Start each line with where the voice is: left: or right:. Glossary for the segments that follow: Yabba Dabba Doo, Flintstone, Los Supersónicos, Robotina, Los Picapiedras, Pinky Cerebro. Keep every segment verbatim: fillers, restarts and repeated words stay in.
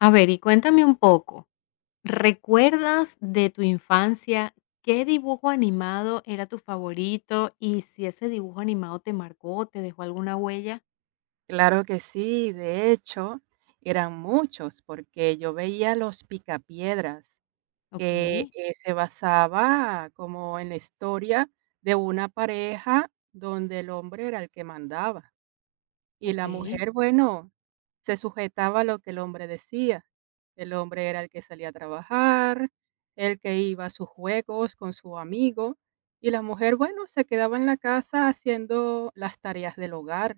left: A ver, y cuéntame un poco, ¿recuerdas de tu infancia qué dibujo animado era tu favorito y si ese dibujo animado te marcó, te dejó alguna huella?
right: Claro que sí, de hecho, eran muchos, porque yo veía Los Picapiedras, que,
left: Okey,
right: eh, se basaba como en la historia de una pareja donde el hombre era el que mandaba, y la
left: okey,
right: mujer, bueno, se sujetaba a lo que el hombre decía. El hombre era el que salía a trabajar, el que iba a sus juegos con su amigo, y la mujer, bueno, se quedaba en la casa haciendo las tareas del hogar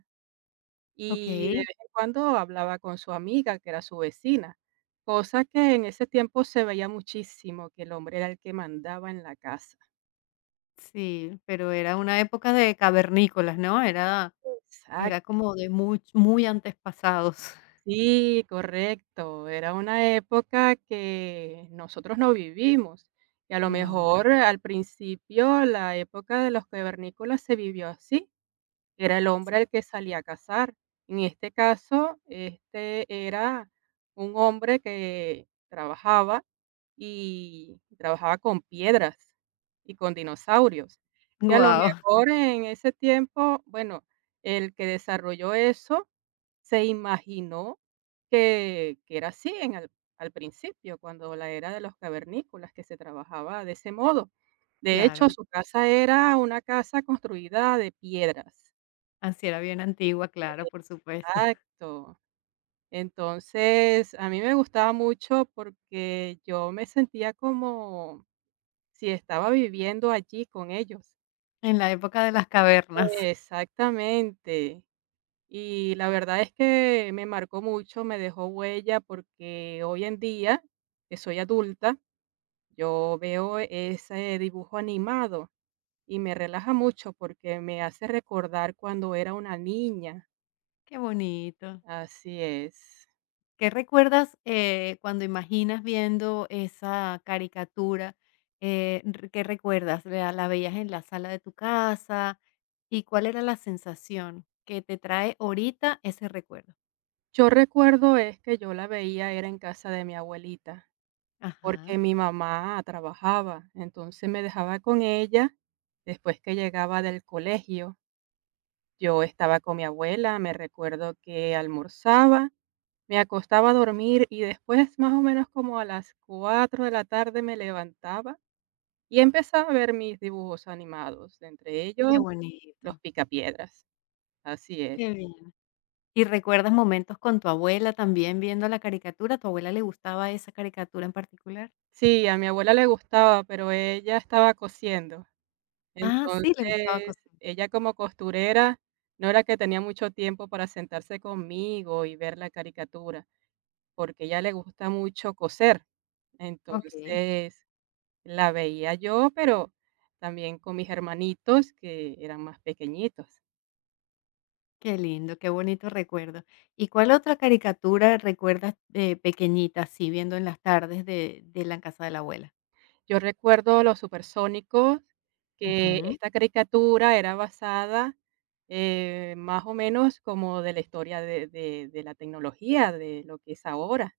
right: y de
left: okey.
right: vez en cuando hablaba con su amiga, que era su vecina, cosa que en ese tiempo se veía muchísimo, que el hombre era el que mandaba en la casa.
left: Sí, pero era una época de cavernícolas, ¿no? Era era
right: Exacto,
left: como de muy muy antepasados.
right: sí, correcto. Era una época que nosotros no vivimos. Y a lo
left: No,
right: mejor al principio la época de los cavernícolas se vivió así. Era el
left: sí.
right: hombre el que salía a cazar. En este caso, este era un hombre que trabajaba y trabajaba con piedras y con dinosaurios. Y a lo
left: Guau,
right: mejor en ese tiempo, bueno, el que desarrolló eso se imaginó que, que era así en al, al principio, cuando la era de los cavernícolas, que se trabajaba de ese modo. De hecho,
left: claro.
right: su casa era una casa construida de piedras.
left: Así era bien antigua, claro, por supuesto.
right: Exacto. Entonces, a mí me gustaba mucho porque yo me sentía como si estaba viviendo allí con ellos.
left: En la época de las cavernas.
right: Exactamente. Y la verdad es que me marcó mucho, me dejó huella porque hoy en día, que soy adulta, yo veo ese dibujo animado y me relaja mucho porque me hace recordar cuando era una niña.
left: Qué bonito.
right: Así es.
left: ¿Qué recuerdas, eh, cuando imaginas viendo esa caricatura? Eh, r ¿Qué recuerdas? ¿La la veías en la sala de tu casa? ¿Y cuál era la sensación que te trae ahorita ese recuerdo?
right: Yo recuerdo es que yo la veía era en casa de mi abuelita,
left: Ajá,
right: porque mi mamá trabajaba, entonces me dejaba con ella. Después que llegaba del colegio, yo estaba con mi abuela, me recuerdo que almorzaba, me acostaba a dormir y después más o menos como a las cuatro de la tarde me levantaba y empezaba a ver mis dibujos animados, entre
left: qué
right: ellos los
left: bonito,
right: picapiedras. Así es.
left: qué bien. ¿Y recuerdas momentos con tu abuela también viendo la caricatura? ¿Tu abuela le gustaba esa caricatura en particular?
right: Sí, a mi abuela le gustaba, pero ella estaba cosiendo.
left: Ah, sí, le gustaba
right: Entonces,
left: cocinar.
right: ella como costurera, no era que tenía mucho tiempo para sentarse conmigo y ver la caricatura, porque a ella le gusta mucho coser.
left: Okey.
right: Entonces, la veía yo, pero también con mis hermanitos que eran más pequeñitos.
left: Qué lindo, qué bonito recuerdo. ¿Y cuál otra caricatura recuerdas de pequeñita, así viendo en las tardes de de la casa de la abuela?
right: Yo recuerdo Los Supersónicos, que
left: Wow,
right: esta caricatura era basada eh, más o menos como de la historia de, de de la tecnología, de lo que es ahora.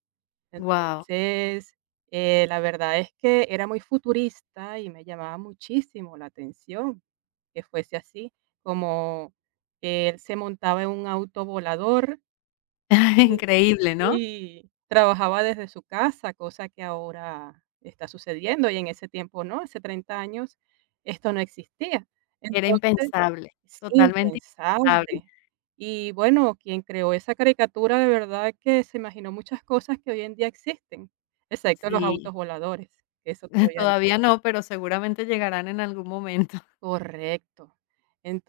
right: Entonces, eh, la verdad es que era muy futurista y me llamaba muchísimo la atención que fuese así, como que él se montaba en un auto volador y,
left: increíble, ¿no?
right: y trabajaba desde su casa, cosa que ahora está sucediendo y en ese tiempo no, hace treinta años esto no existía.
left: Era
right: Entonces,
left: impensable,
right: es
left: totalmente impensable.
right: impensable. Y bueno, quien creó esa caricatura de verdad que se imaginó muchas cosas que hoy en día existen, excepto los autos
left: Sí,
right: voladores, que eso todavía no.
left: todavía no, pero seguramente llegarán en algún momento.
right: Correcto.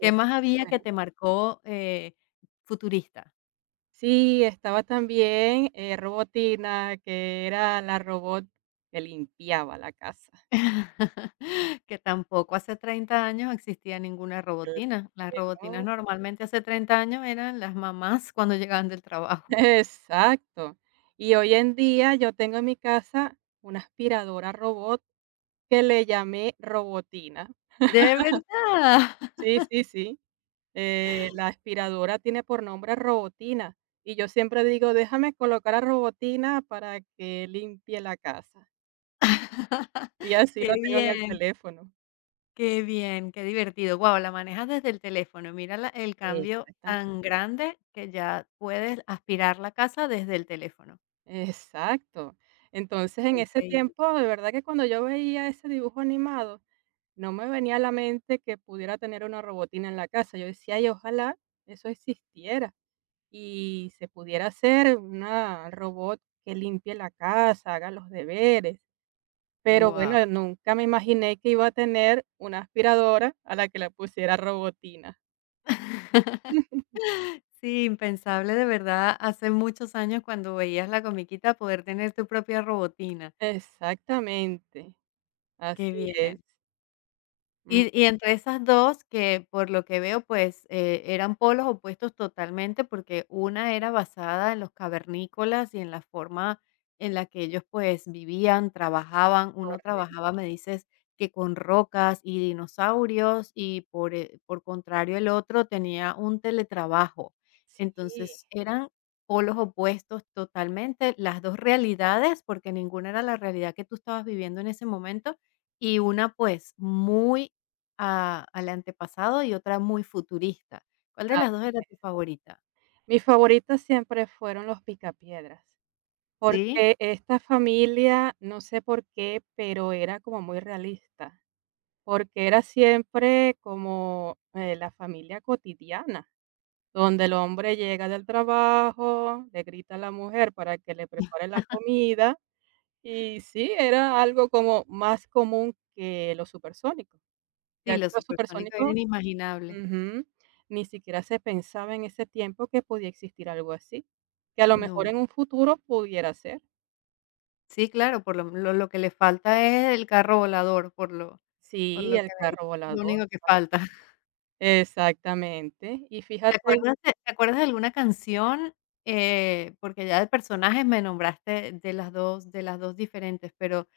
left: ¿Qué más había que
right: bueno,
left: te marcó, eh, futurista?
right: sí, estaba también eh, Robotina, que era la robot que limpiaba la casa.
left: Que tampoco hace treinta años existía ninguna
right: Claro.
left: robotina. Las
right: que
left: robotinas
right: no-
left: normalmente hace treinta años eran las mamás cuando llegaban del trabajo.
right: Exacto. Y hoy en día yo tengo en mi casa una aspiradora robot que le llamé Robotina.
left: ¿De verdad?
right: Sí, sí, sí. Eh, la aspiradora tiene por nombre Robotina, y yo siempre digo: "Déjame colocar a Robotina para que limpie la casa", y así
left: Qué
right: la tengo en el
left: bien,
right: teléfono.
left: qué bien, qué divertido. Guau, la manejas desde el teléfono. Mira la el cambio
right: Exactamente.
left: tan grande que ya puedes aspirar la casa desde el teléfono.
right: Exacto. Entonces, en ese
left: Increíble.
right: tiempo, de verdad que cuando yo veía ese dibujo animado, no me venía a la mente que pudiera tener una robotina en la casa. Yo decía: "Ay, ojalá eso existiera y se pudiera hacer una robot que limpie la casa, haga los deberes". Pero
left: Guau.
right: bueno, nunca me imaginé que iba a tener una aspiradora a la que le pusiera robotina.
left: Sí, impensable de verdad hace muchos años cuando veías la comiquita poder tener tu propia robotina.
right: Exactamente, así
left: Qué
right: es,
left: bien.
right: mm,
left: Y y entre esas dos que, por lo que veo, pues, eh, eran polos opuestos totalmente, porque una era basada en los cavernícolas y en la forma en la que ellos, pues, vivían, trabajaban. Uno
right: correcto,
left: trabajaba, me dices, que con rocas y dinosaurios, y por, eh, por contrario, el otro tenía un teletrabajo.
right: sí.
left: Entonces, eran polos opuestos totalmente, las dos realidades, porque ninguna era la realidad que tú estabas viviendo en ese momento, y una, pues, muy a al antepasado y otra muy futurista. ¿Cuál de
right: Ah,
left: las dos era tu favorita?
right: mis favoritas siempre fueron los picapiedras,
left: ¿Sí?
right: porque esta familia, no sé por qué, pero era como muy realista, porque era siempre como, eh, la familia cotidiana, donde el hombre llega del trabajo, le grita a la mujer para que le prepare la comida. Y sí, era algo como más común que los supersónicos,
left: Sí,
right: ya que
left: los
right: los
left: supersónicos era
right: supersónicos,
left: inimaginable.
right: ujú, ni siquiera se pensaba en ese tiempo que podía existir algo así, que a lo mejor
left: No.
right: en un futuro pudiera ser.
left: Sí, claro, por lo lo lo que le falta es el carro volador, por lo por
right: Sí,
left: lo que
right: el
left: me dices,
right: carro
left: lo
right: volador.
left: único que falta.
right: Exactamente. Y
left: ¿Te
right: fíjate,
left: acuerdas de te acuerdas de alguna canción? Eh, porque ya de personajes me nombraste de las dos de las dos diferentes, pero,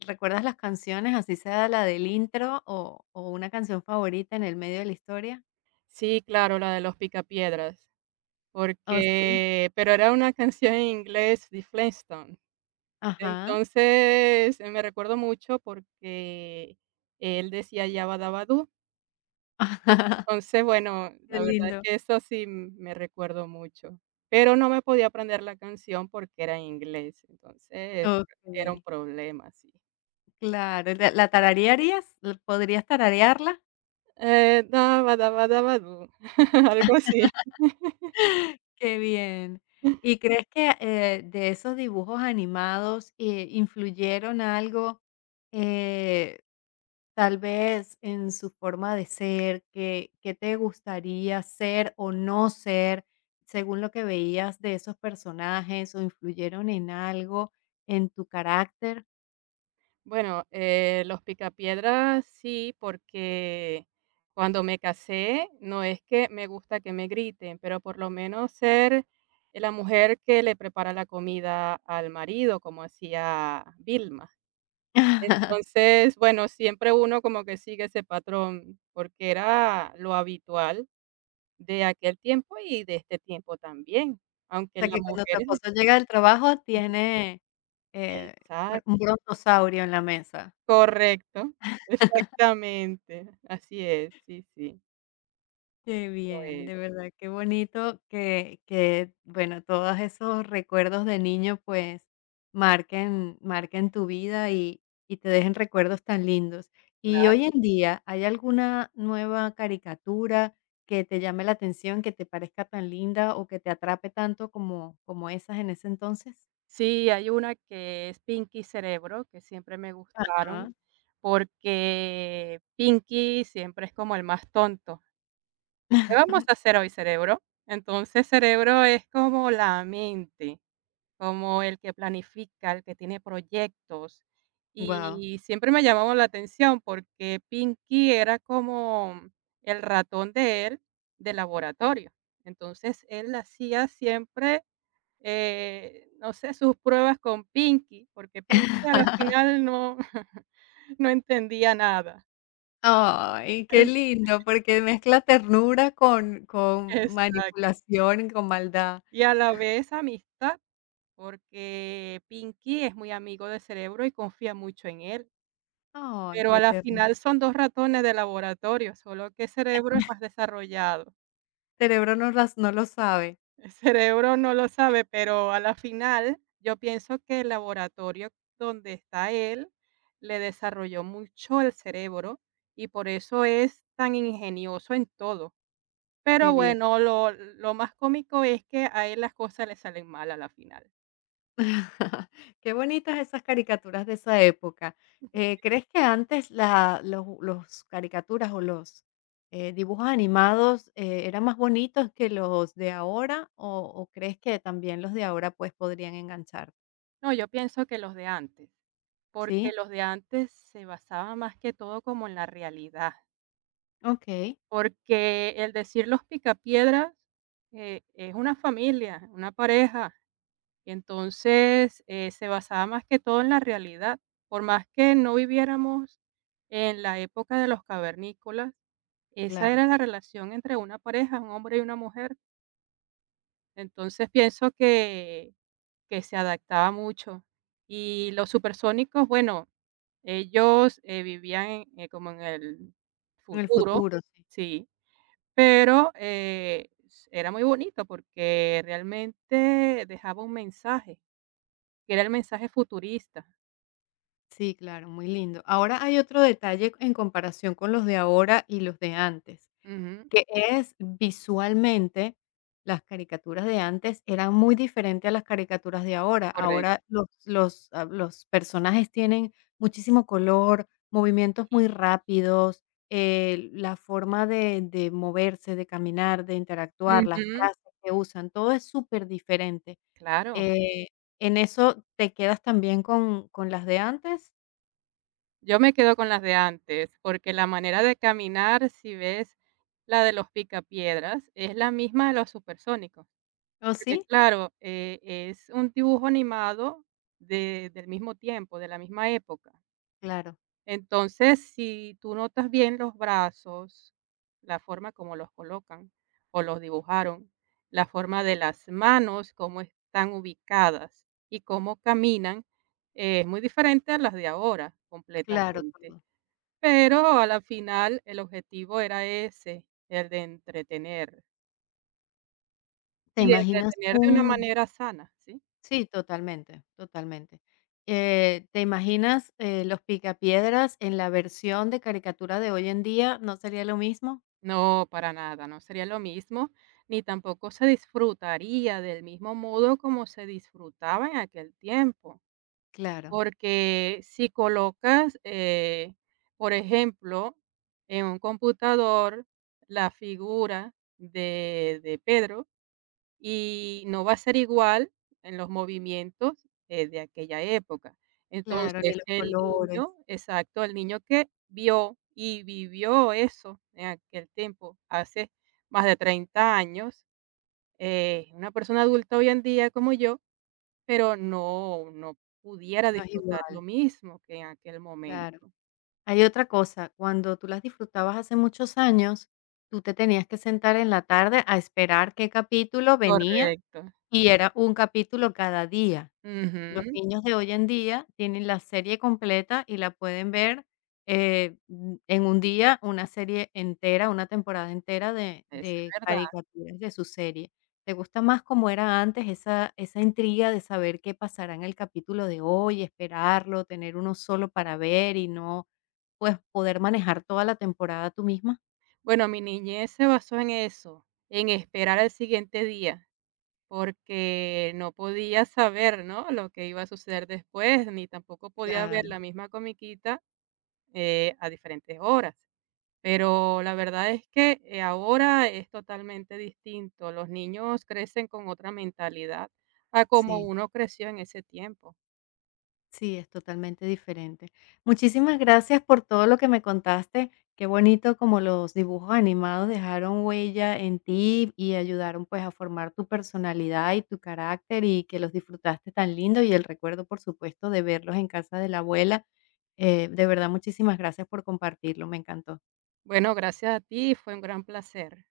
left: ¿recuerdas las canciones, así sea la del intro o o una canción favorita en el medio de la historia?
right: sí, claro, la de los picapiedras,
left: Oh, sí.
right: porque pero era una canción en inglés de Flintstone.
left: Ajá.
right: Entonces, eh, me recuerdo mucho porque él decía Yabba Dabba Doo. Entonces, bueno,
left: Qué
right: la verdad es
left: lindo.
right: que eso sí m- me recuerdo mucho, pero no me podía aprender la canción porque era en inglés, entonces era un
left: Okey,
right: problema, sí.
left: claro, ¿la la tararearías? ¿L ¿Podrías tararearla?
right: Eh, daba, daba, daba, du, algo así.
left: Qué bien. ¿Y crees que, eh, de esos dibujos animados, eh, influyeron algo, eh, tal vez en su forma de ser? ¿Qué qué te gustaría ser o no ser según lo que veías de esos personajes, o influyeron en algo en tu carácter?
right: Bueno, eh, Los Picapiedra sí, porque cuando me casé, no es que me gusta que me griten, pero por lo menos ser la mujer que le prepara la comida al marido, como hacía Vilma. Entonces, bueno, siempre uno como que sigue ese patrón, porque era lo habitual de aquel tiempo y de este tiempo también, aunque
left: Sea,
right: las
left: que cuando tu
right: mujeres
left: esposo llega del trabajo tiene, eh, br un
right: exacto,
left: brontosaurio en la mesa.
right: correcto, exactamente, así es, sí, sí,
left: Qué
right: lo
left: bien,
right: es.
left: de verdad, qué bonito que que, bueno, todos esos recuerdos de niño, pues, marquen marquen tu vida y y te dejen recuerdos tan lindos. Y
right: Claro.
left: hoy en día, ¿hay alguna nueva caricatura que te llame la atención, que te parezca tan linda o que te atrape tanto como como esas en ese entonces?
right: Sí, hay una que es Pinky Cerebro, que siempre me gustaron,
left: Ajá,
right: porque Pinky siempre es como el más tonto. ¿Qué vamos a hacer hoy, cerebro? Entonces, cerebro es como la mente, como el que planifica, el que tiene proyectos.
left: wow.
right: Y siempre me llamaba la atención porque Pinky era como el ratón de él de laboratorio. Entonces él hacía siempre, eh, no sé, sus pruebas con Pinky, porque Pinky a la final no, no entendía nada.
left: Ay, qué lindo, porque mezcla ternura con con
right: Exacto.
left: manipulación, con maldad.
right: Y a la vez amistad, porque Pinky es muy amigo de Cerebro y confía mucho en él.
left: Ay,
right: Pero a
left: qué
right: la
left: tierno.
right: final son dos ratones de laboratorio, solo que el cerebro es más desarrollado.
left: Cerebro no las no lo sabe.
right: El cerebro no lo sabe, pero a la final yo pienso que el laboratorio donde está él le desarrolló mucho el cerebro y por eso es tan ingenioso en todo.
left: Qué
right: Pero
left: bien.
right: bueno, lo lo más cómico es que a él las cosas le salen mal a la final.
left: Qué bonitas esas caricaturas de esa época. Eh, ¿crees que antes la los los caricaturas o los, eh, dibujos animados, eh, eran más bonitos que los de ahora? ¿O o crees que también los de ahora, pues, podrían enganchar?
right: No, yo pienso que los de antes, porque
left: Sí,
right: los de antes se basaban más que todo como en la realidad.
left: okey,
right: Porque el decir los picapiedras, eh, es una familia, una pareja. y Entonces, eh, se basaba más que todo en la realidad. Por más que no viviéramos en la época de los cavernícolas, esa
left: claro,
right: era la relación entre una pareja, un hombre y una mujer. Entonces pienso que, que se adaptaba mucho. Y los supersónicos, bueno, ellos eh, vivían en- eh, como en el
left: en el
right: futuro,
left: futuro. Sí.
right: sí, pero, eh, era muy bonito porque realmente dejaba un mensaje, que era el mensaje futurista.
left: Sí, claro, muy lindo. Ahora hay otro detalle en comparación con los de ahora y los de antes,
right: Ujú.
left: que es visualmente, las caricaturas de antes eran muy diferentes a las caricaturas de ahora.
right: Correcto.
left: Ahora los los, ah, los personajes tienen muchísimo color, movimientos muy rápidos, eh, la forma de de moverse, de caminar, de interactuar, las
right: Ujú,
left: frases que usan, todo es superdiferente.
right: claro.
left: Eh, ¿En eso te quedas también con con las de antes?
right: Yo me quedo con las de antes, porque la manera de caminar, si ves la de los Picapiedras, es la misma de los Supersónicos,
left: ¿O
right: porque
left: sí?
right: claro, eh, es un dibujo animado de del mismo tiempo, de la misma época.
left: Claro,
right: Entonces, si tú notas bien los brazos, la forma como los colocan o los dibujaron, la forma de las manos, cómo están ubicadas y cómo caminan, eh, es muy diferente a las de ahora
left: claro,
right: completamente.
left: claro.
right: Pero a la final el objetivo era ese, el de entretener
left: ¿Te
right: y de
left: imaginas
right: entretener de una
left: un
right: manera sana, ¿sí?
left: sí, totalmente, totalmente. Eh, ¿te imaginas, eh, los Picapiedras en la versión de caricatura de hoy en día? ¿No sería lo mismo?
right: No, para nada, no sería lo mismo, ni tampoco se disfrutaría del mismo modo como se disfrutaba en aquel tiempo,
left: Claro,
right: porque si colocas, eh, por ejemplo, en un computador la figura de, de Pedro, y no va a ser igual en los movimientos, eh, de aquella época.
left: claro, ni
right: Entonces,
left: los
right: el
left: colores,
right: niño exacto, el niño que vio y vivió eso en aquel tiempo, hace más de treinta años, eh, una persona adulta hoy en día como yo, pero no no pudiera
left: no es
right: disfrutar lo
left: igual,
right: mismo que en aquel
left: claro.
right: momento.
left: Hay otra cosa, cuando tú las disfrutabas hace muchos años, tú te tenías que sentar en la tarde a esperar qué capítulo venía,
right: Correcto.
left: y era un capítulo cada día. Los
right: Ujú,
left: niños de hoy en día tienen la serie completa y la pueden ver, eh, mm, en un día, una serie entera, una temporada entera de
right: es
left: de
right: verdad.
left: caricaturas de su serie. ¿Te gusta más como era antes esa esa intriga de saber qué pasará en el capítulo de hoy, esperarlo, tener uno solo para ver y no, pues, poder manejar toda la temporada tú misma?
right: Bueno, mi niñez se basó en eso, en esperar al siguiente día. Porque no podía saber, ¿no?, lo que iba a suceder después, ni tampoco podía ver
left: Claro,
right: la misma comiquita, eh, a diferentes horas. Pero la verdad es que, eh, ahora es totalmente distinto. Los niños crecen con otra mentalidad a como
left: sí.
right: uno creció en ese tiempo.
left: Sí, es totalmente diferente. Muchísimas gracias por todo lo que me contaste. Qué bonito como los dibujos animados dejaron huella en ti y ayudaron pues a formar tu personalidad y tu carácter y que los disfrutaste tan lindo y el recuerdo por supuesto de verlos en casa de la abuela. Eh, de verdad, muchísimas gracias por compartirlo, me encantó.
right: Bueno, gracias a ti, fue un gran placer.